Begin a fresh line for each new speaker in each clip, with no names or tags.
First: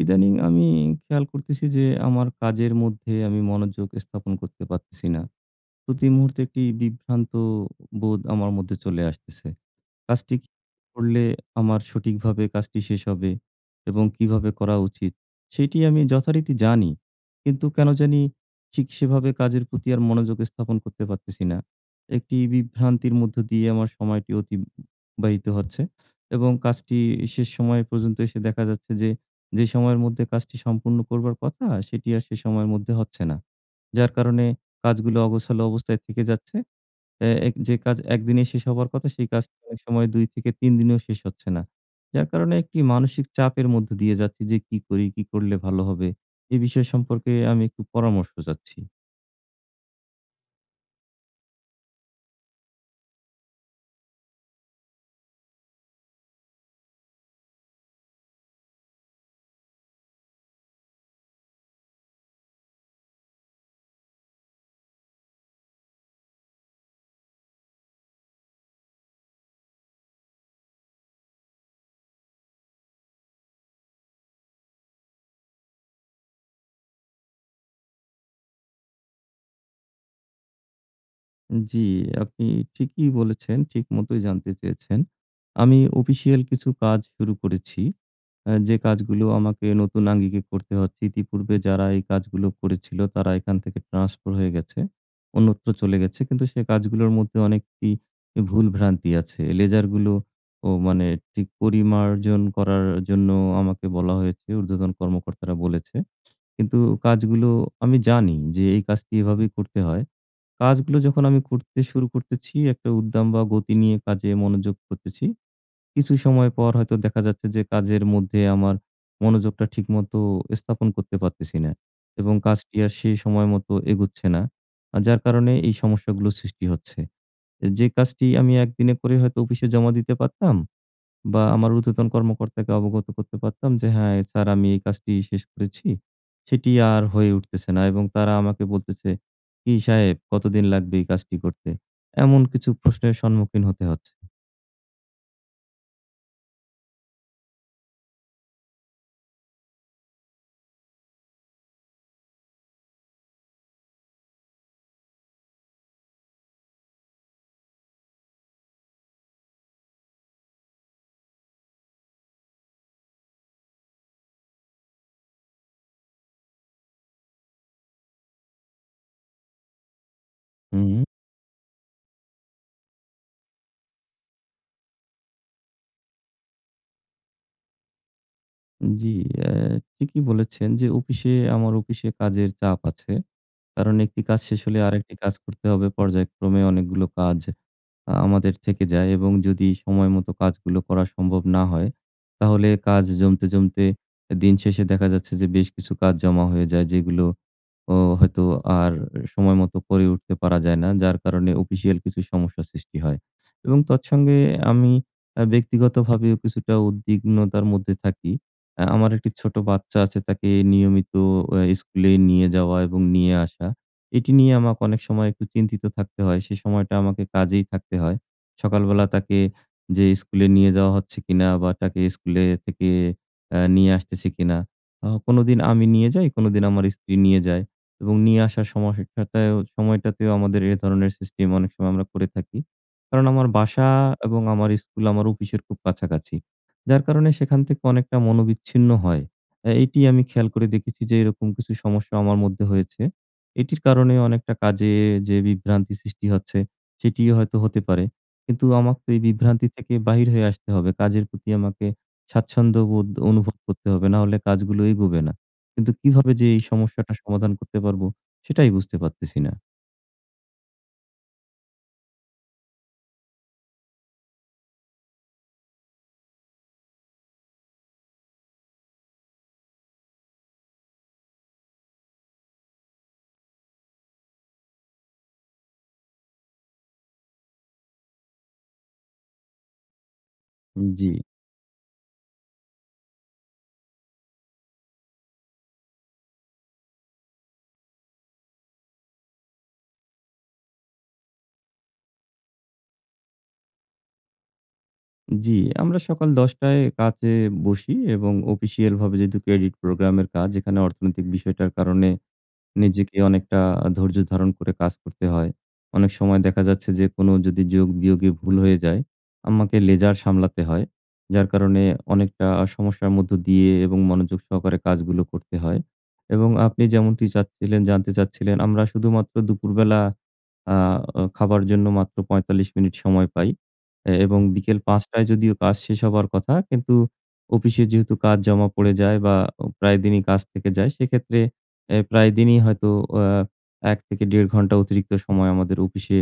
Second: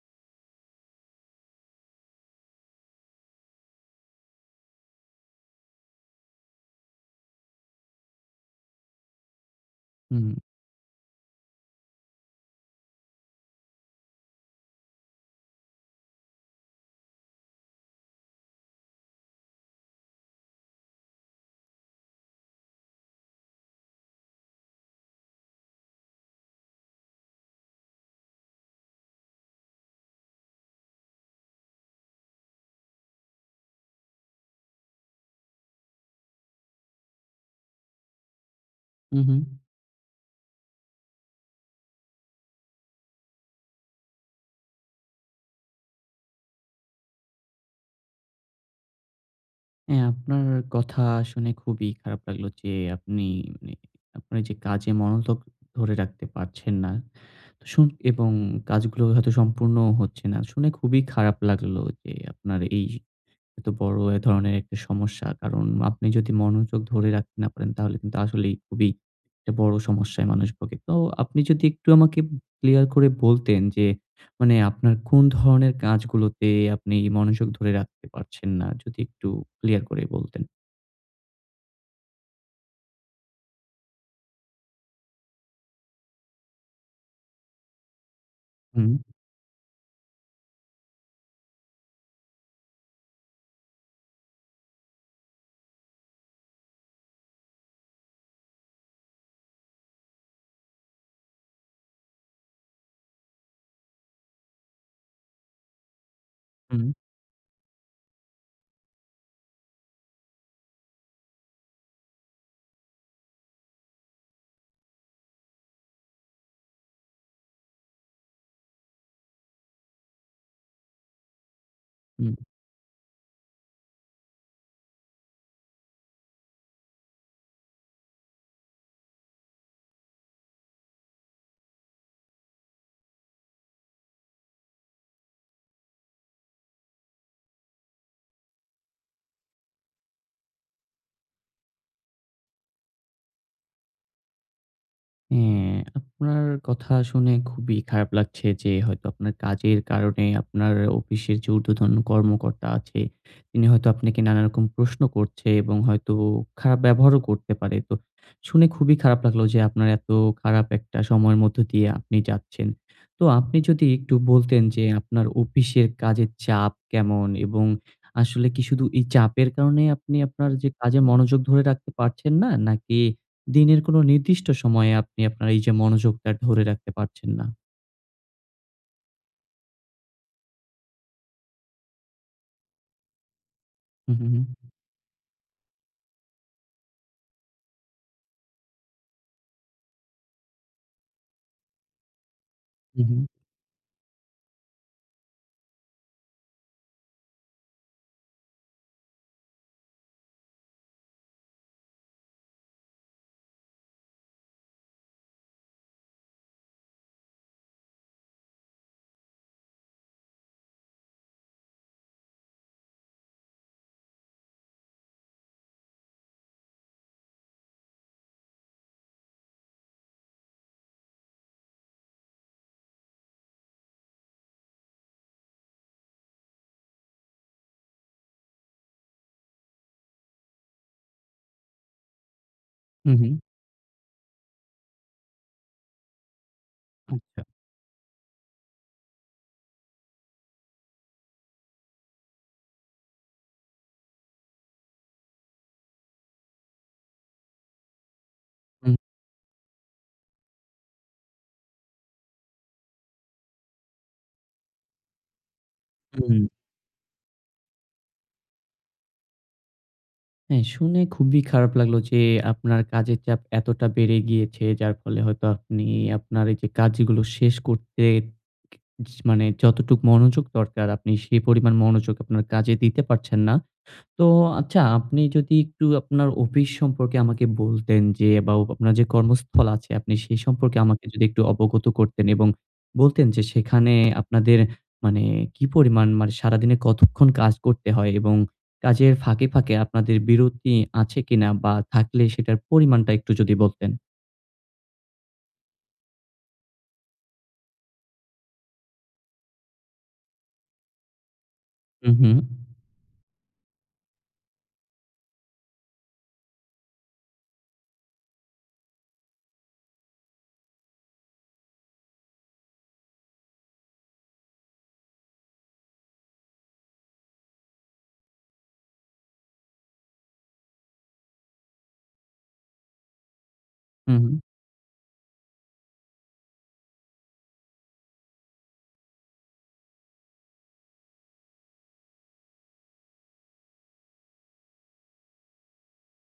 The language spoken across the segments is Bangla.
ইদানীং আমি খেয়াল করতেছি যে, আমার কাজের মধ্যে আমি মনোযোগ স্থাপন করতে পারতেছি না। প্রতি মুহূর্তে একটি বিভ্রান্ত বোধ আমার মধ্যে চলে আসতেছে।
হুম।
কাজটি করলে আমার সঠিকভাবে কাজটি শেষ হবে এবং কীভাবে করা উচিত, সেটি আমি যথারীতি জানি। কিন্তু কেন জানি ঠিক সেভাবে কাজের প্রতি আর মনোযোগ স্থাপন করতে পারতেছি না। একটি বিভ্রান্তির মধ্য দিয়ে আমার সময়টি অতিবাহিত হচ্ছে। এবং কাজটি শেষ সময় পর্যন্ত এসে দেখা যাচ্ছে যে, যে সময়ের মধ্যে কাজটি সম্পূর্ণ করবার কথা সেটি আর সেই সময়ের মধ্যে হচ্ছে না। যার কারণে কাজগুলো অগোছালো অবস্থায় থেকে যাচ্ছে। অ্যা এক যে কাজ একদিনে শেষ হবার কথা
হু,
সেই কাজটি
হু।
অনেক সময় ২-৩ দিনেও শেষ হচ্ছে না। যার কারণে একটি মানসিক চাপের মধ্যে দিয়ে যাচ্ছি যে, "কী করি? কী করলে ভালো হবে?" এই বিষয় সম্পর্কে আমি একটু পরামর্শ চাচ্ছি।
হ্যাঁ আপনার কথা শুনে খুবই খারাপ লাগলো। যে আপনি মানে আপনার যে কাজে মনোযোগ ধরে রাখতে পারছেন না। তো শুন এবং কাজগুলো হয়তো সম্পূর্ণও হচ্ছে না। শুনে খুবই খারাপ লাগলো যে আপনার এই হয়তো বড় ধরনের একটা সমস্যা। কারণ আপনি যদি মনোযোগ ধরে রাখতে না পারেন তাহলে কিন্তু আসলেই খুবই একটা বড় সমস্যায় মানুষ ভোগে। তো আপনি যদি একটু আমাকে উম ক্লিয়ার করে বলতেন যে মানে আপনার কোন ধরনের কাজগুলোতে আপনি মনোযোগ ধরে রাখতে পারছেন না? যদি একটু ক্লিয়ার করেই বলতেন?
জি আপনি ঠিকই বলেছেন, ঠিকমতোই জানতে চেয়েছেন। আমি অফিসিয়াল কিছু কাজ শুরু করেছি আ যে
হুম।
কাজগুলো আমাকে নতুন আঙ্গিকে করতে হচ্ছে ইতিপূর্বে যারা এই কাজগুলো করেছিল তারা এখান থেকে ট্রান্সফার হয়ে গেছে। অন্যত্র চলে গেছে কিন্তু সেই কাজগুলোর মধ্যে অনেক ই ভুল ভ্রান্তি আছে, লেজারগুলোও মানে ঠিক পরিমার্জন করার জন্য আমাকে বলা হয়েছে ঊর্ধ্বতন কর্মকর্তারা বলেছে। কিন্তু
হুম।
কাজগুলো আমি জানি যে এই কাজটি এভাবেই করতে হয়। কাজগুলো যখন আমি করতে শুরু করতেছি একটা উদ্দাম বা গতি নিয়ে কাজে মনোযোগ করতেছি, কিছু সময় পর হয়তো দেখা যাচ্ছে যে কাজের মধ্যে আমার মনোযোগটা ঠিকমতো স্থাপন করতে পারতেছি না এবং
হুম।
কাজটি আর সে সময়মতো এগোচ্ছে না আ যার কারণে এই সমস্যাগুলো সৃষ্টি হচ্ছে। এ যে কাজটি আমি একদিনে করে হয়তো অফিসে জমা দিতে পারতাম বা আমার ঊর্ধ্বতন কর্মকর্তাকে অবগত করতে পারতাম যে, "হ্যাঁ স্যার আমি এই কাজটি শেষ করেছি।" সেটি আর হয়ে উঠতেছে না এবং তারা আমাকে বলতেছে, "কি সাহেব কতদিন লাগবে এই কাজটি করতে?" এমন কিছু প্রশ্নের সম্মুখীন হতে হচ্ছে।
হ্যা, আপনার কথা শুনে খুবই খারাপ লাগছে যে হয়তো আপনার কাজের কারণে আপনার অফিসের যে উর্দ্ধতন কর্মকর্তা আছে, তিনি হয়তো আপনাকে নানা রকম প্রশ্ন করছে এবং হয়তো খারাপ ব্যবহারও করতে পারে। তো শুনে খুবই খারাপ লাগলো যে আপনার এত খারাপ একটা সময় মধ্যে দিয়ে আপনি যাচ্ছেন। তো আপনি যদি একটু বলতেন যে আপনার অফিসের কাজের চাপ কেমন? এবং আসলে কি শুধু এই চাপের কারণেই আপনি আপনার যে কাজে
হুম।
মনোযোগ ধরে রাখতে পারছেন না? নাকি দিনের কোন নির্দিষ্ট সময়ে আপনি আপনার এই যে মনোযোগটা ধরে রাখতে পারছেন না?
জি, এহ ঠিকই বলেছেন যে অফিসে, আমার অফিসে কাজের চাপ আছে। কারণ
হুম,
একটি
হুম,
কাজ শেষ
হুম।
হলে আরেকটি কাজ করতে হবে। পর্যায়ক্রমে অনেকগুলো কাজ আ আমাদের থেকে যায় এবং যদি সময়মতো কাজগুলো করা সম্ভব না হয় তাহলে কাজ
উম-হুম।
জমতে, জমতে দিন শেষে দেখা যাচ্ছে যে বেশ কিছু কাজ জমা হয়ে যায় যেগুলো ও হয়তো আর সময় মতো করে উঠতে পারা যায় না। যার কারণে অফিসিয়াল কিছু সমস্যা সৃষ্টি হয় এবং তৎসঙ্গে আমি আহ ব্যক্তিগতভাবেও কিছুটা উদ্বিগ্নতার মধ্যে থাকি। আহ আমার একটি ছোট বাচ্চা আছে তাকে নিয়মিত এহ স্কুলে নিয়ে যাওয়া এবং নিয়ে আসা এটি নিয়ে আমাকে অনেক সময় একটু চিন্তিত থাকতে হয় সেই সময়টা আমাকে কাজেই থাকতে হয়। সকালবেলা তাকে যে স্কুলে নিয়ে যাওয়া হচ্ছে কিনা? বা তাকে স্কুলে থেকে এহ নিয়ে আসতেছে কিনা? ও কোনোদিন আমি নিয়ে যাই কোনোদিন আমার স্ত্রী নিয়ে যায় এবং নিয়ে আসার সমহ টাটায়ও সময়টাতেও আমাদের এই ধরনের সিস্টেম অনেক সময় আমরা করে থাকি। কারণ
উম-হুম।
আমার বাসা এবং আমার স্কুল আমার অফিসের খুব কাছাকাছি যার কারণে
আচ্ছা।
সেখান থেকে অনেকটা মনোবিচ্ছিন্ন হয়। এ এটিই আমি খেয়াল করে দেখেছি যে এরকম কিছু সমস্যা আমার মধ্যে হয়েছে। এটির কারণে অনেকটা কাজে যে বিভ্রান্তি সৃষ্টি হচ্ছে সেটিও হয়তো হতে পারে, কিন্তু
উম।
আমাকে তো এই বিভ্রান্তি থেকে বাহির হয়ে আসতে হবে। কাজের প্রতি আমাকে স্বাচ্ছন্দ্যবোধ অনুভব করতে হবে নাহলে কাজগুলো এগোবে না। কিন্তু কীভাবে
হুম।
যে এই সমস্যাটা সমাধান করতে পারবো? সেটাই বুঝতে পারতেছি না।
হ্যাঁ শুনে খুবই খারাপ লাগলো যে আপনার কাজের চাপ এতটা বেড়ে গিয়েছে। যার ফলে হয়তো আপনি আপনার এই যে কাজগুলো শেষ করতে ক য মানে যতটুকু মনোযোগ দরকার আপনি সেই পরিমাণ মনোযোগ আপনার কাজে দিতে পারছেন না। তো, আচ্ছা আপনি যদি একটু আপনার অফিস সম্পর্কে আমাকে বলতেন যে বা আপনার যে কর্মস্থল আছে আপনি সে সম্পর্কে
উম,
আমাকে
জ্বি।
যদি একটু অবগত করতেন এবং বলতেন যে সেখানে আপনাদের মানে কী পরিমাণ? মানে সারাদিনে কতক্ষণ কাজ করতে হয়? এবং কাজের ফাঁকে, ফাঁকে আপনাদের বিরতি আছে কিনা? বা থাকলে সেটার পরিমাণটা একটু যদি বলতেন।
জ্বি, আমরা সকাল ১০ টায় কাজে বসি এবং অফিসিয়ালভাবে যেহেতু credit program এর কাজ এখানে অর্থনৈতিক বিষয়টার কারণে
উম-হুম।
নিজেকে অনেকটা ধৈর্য ধারণ করে কাজ করতে হয়। অনেক সময় দেখা যাচ্ছে যে কোনো যদি যোগ বিয়োগে ভুল হয়ে যায়, আমাকে লেজার সামলাতে হয়। যার কারণে অনেকটা সমস্যার মধ্য দিয়ে এবং মনোযোগ সহকারে কাজগুলো করতে হয় এবং আপনি যেমনটি চাচ্ছিলেন, জানতে চাচ্ছিলেন আমরা শুধুমাত্র দুপুরবেলা আহ খাবার জন্য মাত্র ৪৫ মিনিট সময় পাই এ
হুম।
এবং বিকেল ৫ টায় যদিও কাজ শেষ হবার কথা। কিন্তু অফিসে যেহেতু কাজ জমা পড়ে যায় বা ও প্রায়দিনই কাজ থেকে যায় সেক্ষেত্রে এহ প্রায়দিনই হয়তো আহ ১ থেকে ১.৫ অতিরিক্ত সময় আমাদের অফিসে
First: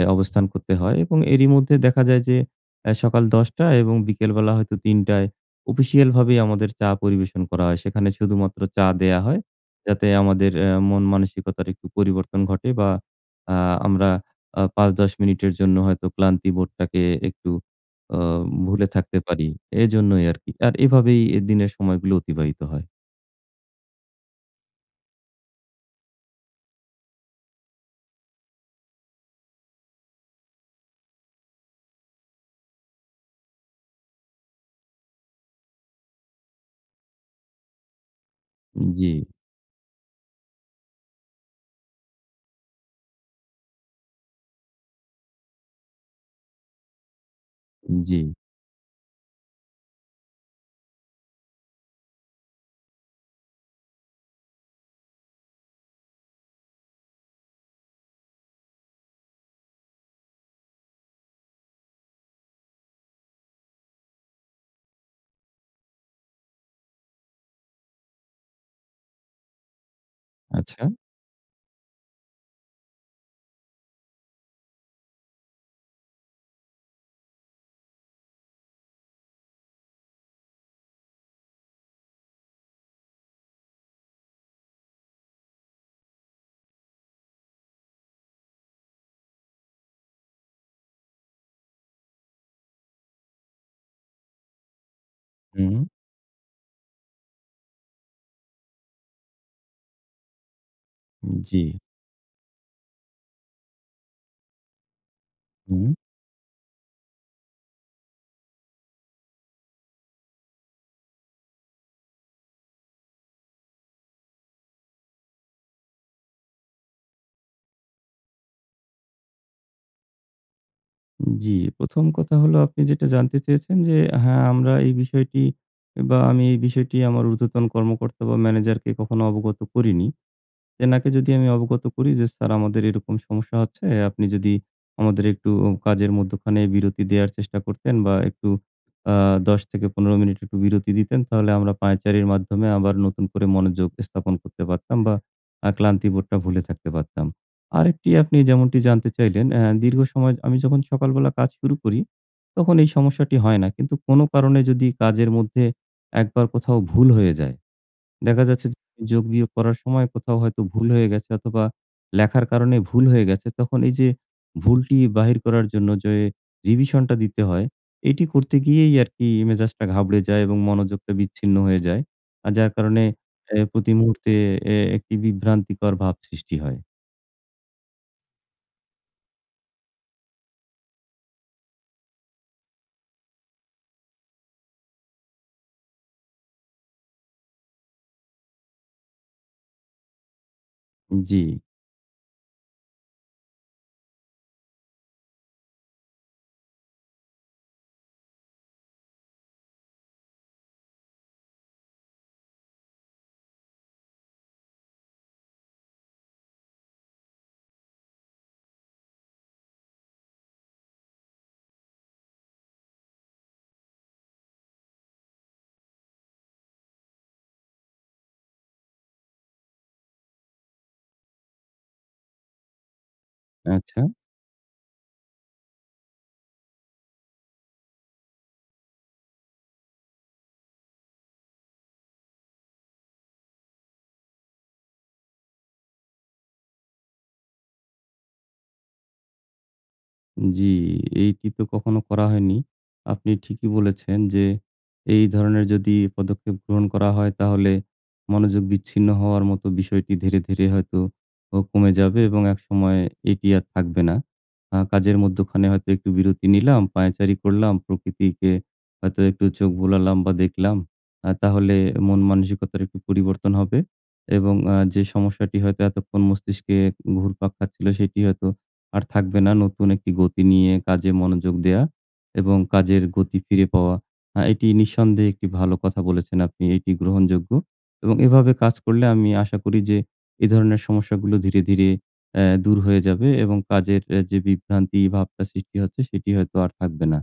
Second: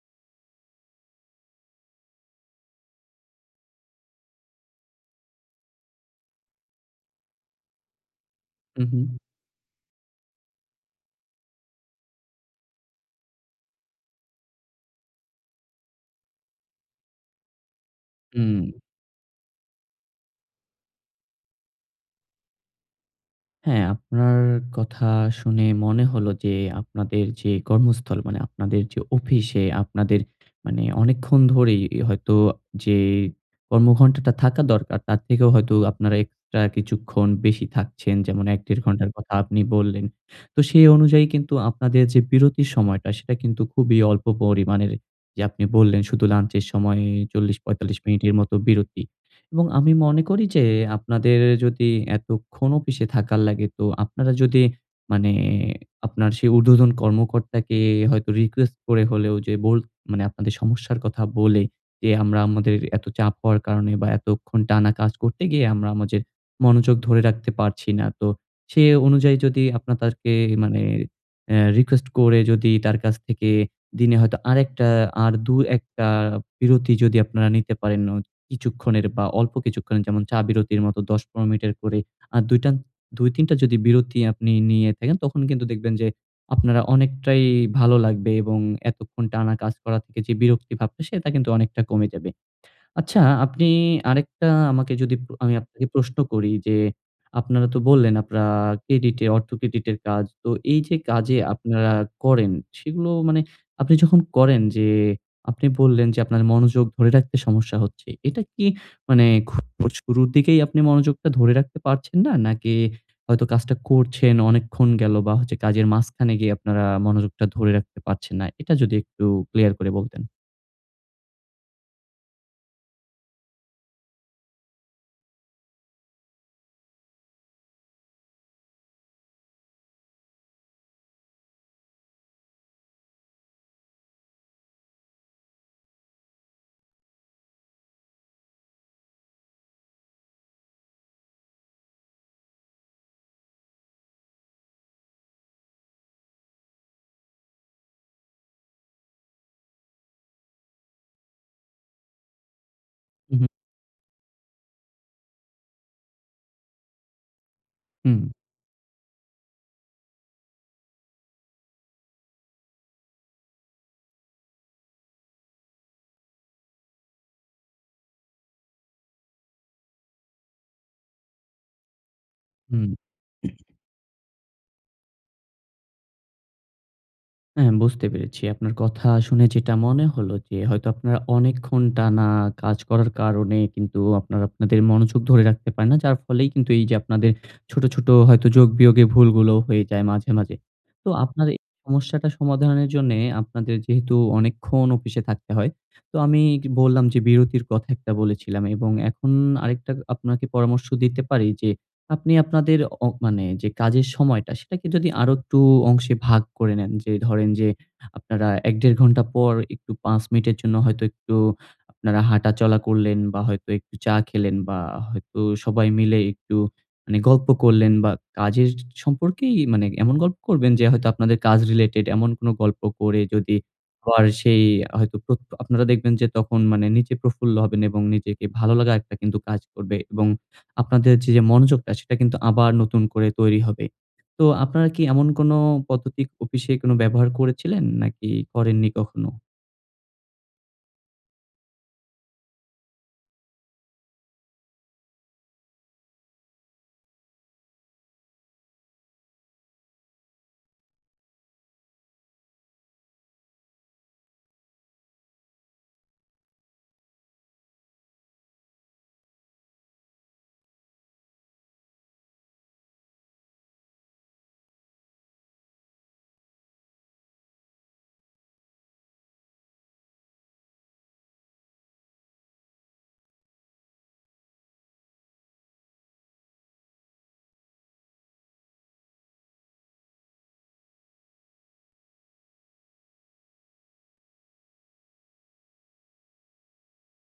এ অবস্থান করতে হয় এবং এরই মধ্যে দেখা যায় যে অ্যা সকাল ১০ টা এবং বিকেলবেলা হয়তো ৩ টায় অফিসিয়ালভাবেই আমাদের চা পরিবেশন করা হয়। সেখানে শুধুমাত্র চা
উম-হুম।
দেওয়া হয় যাতে আমাদের অ্যা মন মানসিকতার একটু পরিবর্তন ঘটে বা আহ আমরা আ ৫ ১০ মিনিটের জন্য হয়তো ক্লান্তি বোর্ডটাকে একটু আহ
উম।
ভুলে থাকতে পারি। এজন্যই আরকি। আর এভাবেই এ দিনের সময়গুলো অতিবাহিত হয়।
হ্যাঁ আপনার কথা শুনে মনে হলো যে, আপনাদের যে কর্মস্থল মানে আপনাদের যে অফিসে আপনাদের মানে অনেকক্ষণ ধরেই হয়তো যে কর্মঘন্টা টা থাকা দরকার তার থেকেও হয়তো আপনারা এক্সট্রা কিছুক্ষণ বেশি থাকছেন। যেমন ১-১.৫
উম জ্বী।
ঘন্টার কথা আপনি বললেন। তো সেই অনুযায়ী কিন্তু আপনাদের যে বিরতির সময়টা, সেটা কিন্তু খুবই অল্প পরিমাণের। যে আপনি বললেন শুধু লাঞ্চ এর সময়ে
উম
৪০-৪৫
জ্বী।
মিনিটের মতো বিরতি। এবং আমি মনে করি যে আপনাদের যদি এতক্ষণ অফিসে থাকার লাগে, তো আপনারা যদি মানে আপনার সেই ঊর্ধ্বতন কর্মকর্তাকে হয়তো রিকোয়েস্ট করে হলেও যে বোল মানে আপনাদের সমস্যার কথা বলে যে আমরা আমাদের এত চাপ হওয়ার কারণে বা এতক্ষণ টানা কাজ করতে গিয়ে আমরা আমাদের মনোযোগ ধরে রাখতে পারছি না। তো সেই অনুযায়ী যদি আপনারা তাঁকে মানে
আচ্ছা!
অ্যা রিকোয়েস্ট করে যদি তার কাছ থেকে দিনে হয়তো আরেকটা আর ২-১ টা বিরতি যদি আপনারা নিতে পারেন অত কিছুক্ষণের বা অল্প কিছুক্ষণের যেমন চা বিরতির মতো ১০-১৫ মিনিটের করে আ দুইটান ২-৩ টা যদি বিরতি আপনি নিয়ে থাকেন, তখন কিন্তু দেখবেন যে আপনারা অনেকটাই ভালো লাগবে এবং এতক্ষণ টানা কাজ করার থেকে যে বিরক্তি ভাবটা, সেটা কিন্তু অনেকটা কমে যাবে। আচ্ছা আপনি আরেকটা আমাকে যদি প্র আমি আপনাকে
হুম।
প্রশ্ন করি যে, আপনারা তো বললেন আপনারা ক্রেডিটে অর্থ ক্রেডিট এর কাজ। তো এই যে
উম
কাজে
জ্বী।
আপনারা করেন, সেগুলো মানে আপনি যখন করেন যে আপনি
হুম।
বললেন যে, আপনার মনোযোগ ধরে রাখতে সমস্যা হচ্ছে। এটা কি মানে খুব শুরুর দিকেই আপনি মনোযোগটা ধরে রাখতে পারছেন না? নাকি হয়তো কাজটা করছেন, অনেকক্ষণ গেল বা হচ্ছে কাজের মাঝখানে গিয়ে আপনারা মনোযোগটা ধরে রাখতে পারছেন না? এটা যদি একটু ক্লিয়ার করে বলতেন?
জি প্রথম কথা হলো আপনি যেটা জানতে চেয়েছেন যে হ্যাঁ আমরা এই বিষয়টি বা আমি এই বিষয়টি আমার উর্ধ্বতন কর্মকর্তা বা ম্যানেজারকে কখনো অবগত করিনি। সেনাকে যদি আমি অবগত করি যে "স্যার আমাদের এরকম সমস্যা হচ্ছে আপনি যদি আমাদের একটু কাজের মধ্যখানে বিরতি দেওয়ার চেষ্টা করতেন বা একটু আ ১০ থেকে ১৫ মিনিট একটু বিরতি দিতেন তাহলে আমরা পায়চারির মাধ্যমে আবার নতুন করে মনোযোগ স্থাপন করতে পারতাম বা আ ক্লান্তি বোধটা ভুলে থাকতে পারতাম।" আরেকটি আপনি যেমনটি জানতে চাইলেন অ্যা দীর্ঘ সময় আমি যখন সকালবেলা কাজ শুরু করি তখন এই সমস্যাটি
উম-হুম।
হয় নাই, কিন্তু কোনো কারণে যদি কাজের মধ্যে একবার কোথাও ভুল হয়ে যায়
হুম।
দেখা যাচ্ছে যে যোগ বিয়োগ করার সময় কোথাও হয়তো ভুল হয়ে গেছে অথবা লেখার কারণে ভুল হয়ে গেছে তখন এই যে ভুলটি বাহির করার জন্য যে রিভিশনটা দিতে হয় এটি করতে গিয়েই আর কি মেজাজটা ঘাবড়ে যায় এবং মনোযোগটা বিচ্ছিন্ন হয়ে যায় আর যার কারণে
হুম।
এ প্রতি মুহূর্তে এ একটি বিভ্রান্তিকর ভাব সৃষ্টি হয়।
হ্যাঁ বুঝতে পেরেছি। আপনার কথা শুনে যেটা মনে হলো যে হয়তো আপনারা অনেকক্ষণ টানা কাজ করার কারণে কিন্তু আপনারা আপনাদের মনোযোগ ধরে রাখতে পারেন না। যার ফলেই কিন্তু এই যে আপনাদের ছোট, ছোট হয়তো যোগ বিয়োগে ভুলগুলো হয়ে যায় মাঝে, মাঝে। তো আপনার এই
জি।
সমস্যাটা সমাধানের জন্য আপনাদের যেহেতু অনেকক্ষণ অফিসে থাকতে হয়। তো আমি কি বললাম যে বিরতির কথা বলেছিলাম এবং এখন আরেকটা আপনাকে পরামর্শ দিতে পারি যে আপনি আপনাদের অপ মানে যে কাজের সময়টা সেটাকে যদি আরো একটু অংশে ভাগ করে নেন যে ধরেন যে আপনারা ১ দেড় ঘন্টা পর একটু ৫ মিনিটের জন্য হয়তো একটু আপনারা হাঁটা চলা করলেন বা হয়তো একটু চা খেলেন বা হয়তো সবাই মিলে একটু মানে গল্প করলেন বা কাজের সম্পর্কেই মানে এমন গল্প করবেন যে হয়তো আপনাদের কাজ রিলেটেড। এমন কোন গল্প করে যদি
আচ্ছা।
পর সেই হয়তো প্রত আপনারা দেখবেন যে তখন মানে নিচে প্রফুল্ল হবেন এবং নিজেকে ভালো লাগা একটা কিন্তু কাজ করবে এবং আপনাদের যে মনোযোগটা সেটা কিন্তু আবার নতুন করে তৈরি হবে। তো আপনারা কি এমন কোন পদ্ধতির অফিসে কোনো ব্যবহার করেছিলেন? নাকি করেননি কখনো?
জি, এই টিপে কখনো করা হয়নি। আপনি ঠিকই বলেছেন যে এই ধরনের যদি পদক্ষেপ গ্রহণ করা হয় তাহলে মনোযোগ বিচ্ছিন্ন হওয়ার মতো বিষয়টি ধীরে, ধীরে হয়তো ও কমে যাবে এবং একসময় এটি আর থাকবে না। আহ কাজের মধ্যখানে হয়তো একটু বিরতি নিলাম, পায়চারি করলাম, প্রকৃতিকে হয়তো একটু চোখ বুলালাম বা দেখলাম আ তাহলে মন মানসিকতার একটু পরিবর্তন হবে এবং আ যে সমস্যাটি হয়তো এতক্ষণ মস্তিষ্কে ঘুরপাক খাচ্ছিল সেটি হয়তো আর থাকবে না, নতুন একটি গতি নিয়ে কাজে মনোযোগ দেওয়া এবং কাজের গতি ফিরে পাওয়া। আহ এটি নিঃসন্দেহে একটি ভালো কথা বলেছেন আপনি এটি গ্রহণযোগ্য এবং এভাবে কাজ করলে আমি আশা করি যে এ ধরনের সমস্যাগুলো ধীরে, ধীরে এহ দূর হয়ে যাবে এবং কাজের যে বিভ্রান্তি ভাবটা সৃষ্টি হচ্ছে সেটি হয়তো আর থাকবে না।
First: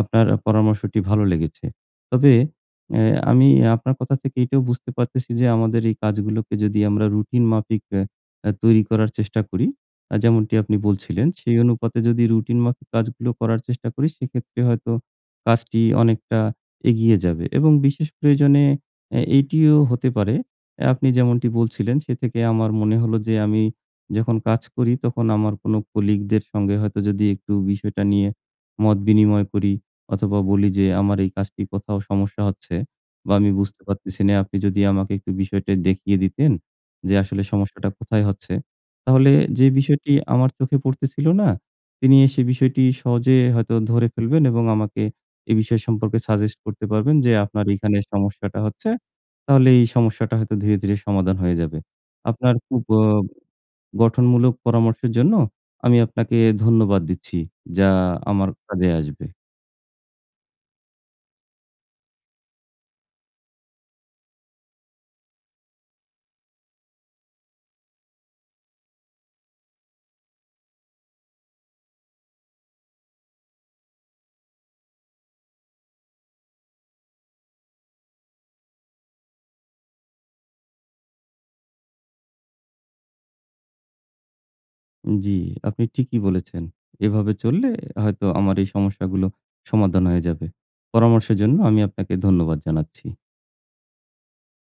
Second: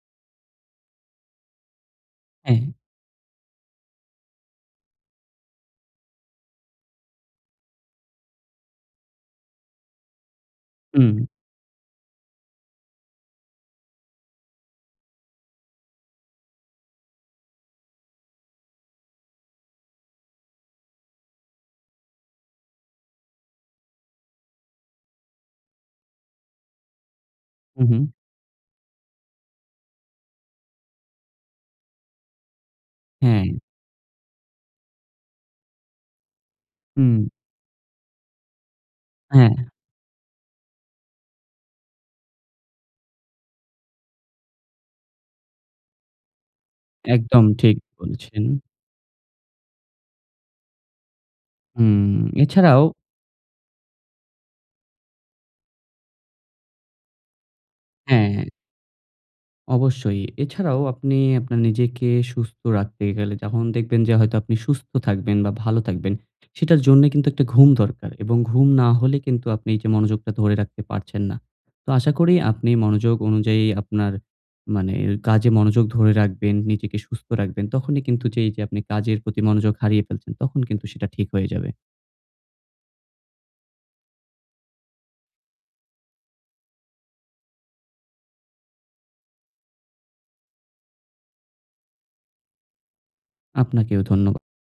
আপনার পরামর্শটি ভালো লেগেছে। তবে
এহ।
এ আমি আপনার কথা থেকে এইটাও বুঝতে পারতেছি যে আমাদের এই কাজগুলোকে যদি আমরা রুটিন মাফিক এহ তৈরি করার চেষ্টা করি যেমনটি আপনি
উম।
বলছিলেন। সেই অনুপাতে যদি রুটিন মাফিক কাজগুলো করার চেষ্টা করি সেক্ষেত্রে হয়তো কাজটি অনেকটা এগিয়ে যাবে এবং বিশেষ প্রয়োজনে এ এটিও হতে পারে আপনি যেমনটি বলছিলেন। সে থেকে আমার মনে হল যে আমি যখন কাজ করি তখন আমার কোনো কলিগদের সঙ্গে হয়তো যদি একটু বিষয়টা
উহুম।
নিয়ে মত বিনিময় করি অথবা বলি যে, "আমার এই কাজটি কোথাও সমস্যা হচ্ছে বা আমি
হ্যাঁ।
বুঝতে পারতেছি না। আপনি যদি আমাকে একটু বিষয়টা দেখিয়ে দিতেন, যে
হুম।
আসলে সমস্যাটা কোথায় হচ্ছে?" তাহলে
হ্যাঁ।
যে বিষয়টি আমার চোখে পড়তেছিল না তিনি সেই বিষয়টি সহজে হয়তো ধরে ফেলবেন এবং আমাকে এই বিষয় সম্পর্কে সাজেস্ট করতে পারবেন যে
একদম
আপনার
ঠিক
এখানে
বলেছেন।
সমস্যাটা হচ্ছে। তাহলে এই সমস্যাটা হয়তো ধীরে, ধীরে সমাধান হয়ে যাবে।
হুম।
আপনার
এছাড়াও
উপ আ গঠনমূলক পরামর্শের জন্য আমি আপনাকে ধন্যবাদ দিচ্ছি, যা
হ্যাঁ, হ্যাঁ।
আমার কাজে আসবে।
অবশ্যই এছাড়াও আপনি আপনার নিজেকে সুস্থ রাখতে গেলে যখন দেখবেন যে হয়তো আপনি সুস্থ থাকবেন বা ভালো থাকবেন সেটার জন্য কিন্তু একটা ঘুম দরকার এবং ঘুম না হলে কিন্তু আপনি এই যে মনোযোগটা ধরে রাখতে পারছেন না। তো আশা করি আপনি মনোযোগ অনুযায়ী আপনার মানে, মানে কাজে মনোযোগ ধরে রাখবেন নিজেকে সুস্থ রাখবেন তখনই কিন্তু যেই যে আপনি কাজের প্রতি মনোযোগ হারিয়ে ফেলছেন তখন কিন্তু সেটা ঠিক হয়ে যাবে।
জ্বি, আপনি ঠিকই বলেছেন। এভাবে চললে হয়তো আমার এই সমস্যাগুলো সমাধান হয়ে যাবে। পরামর্শের জন্য আমি আপনাকে ধন্যবাদ জানাচ্ছি।
আপনাকেও ধন্যবাদ।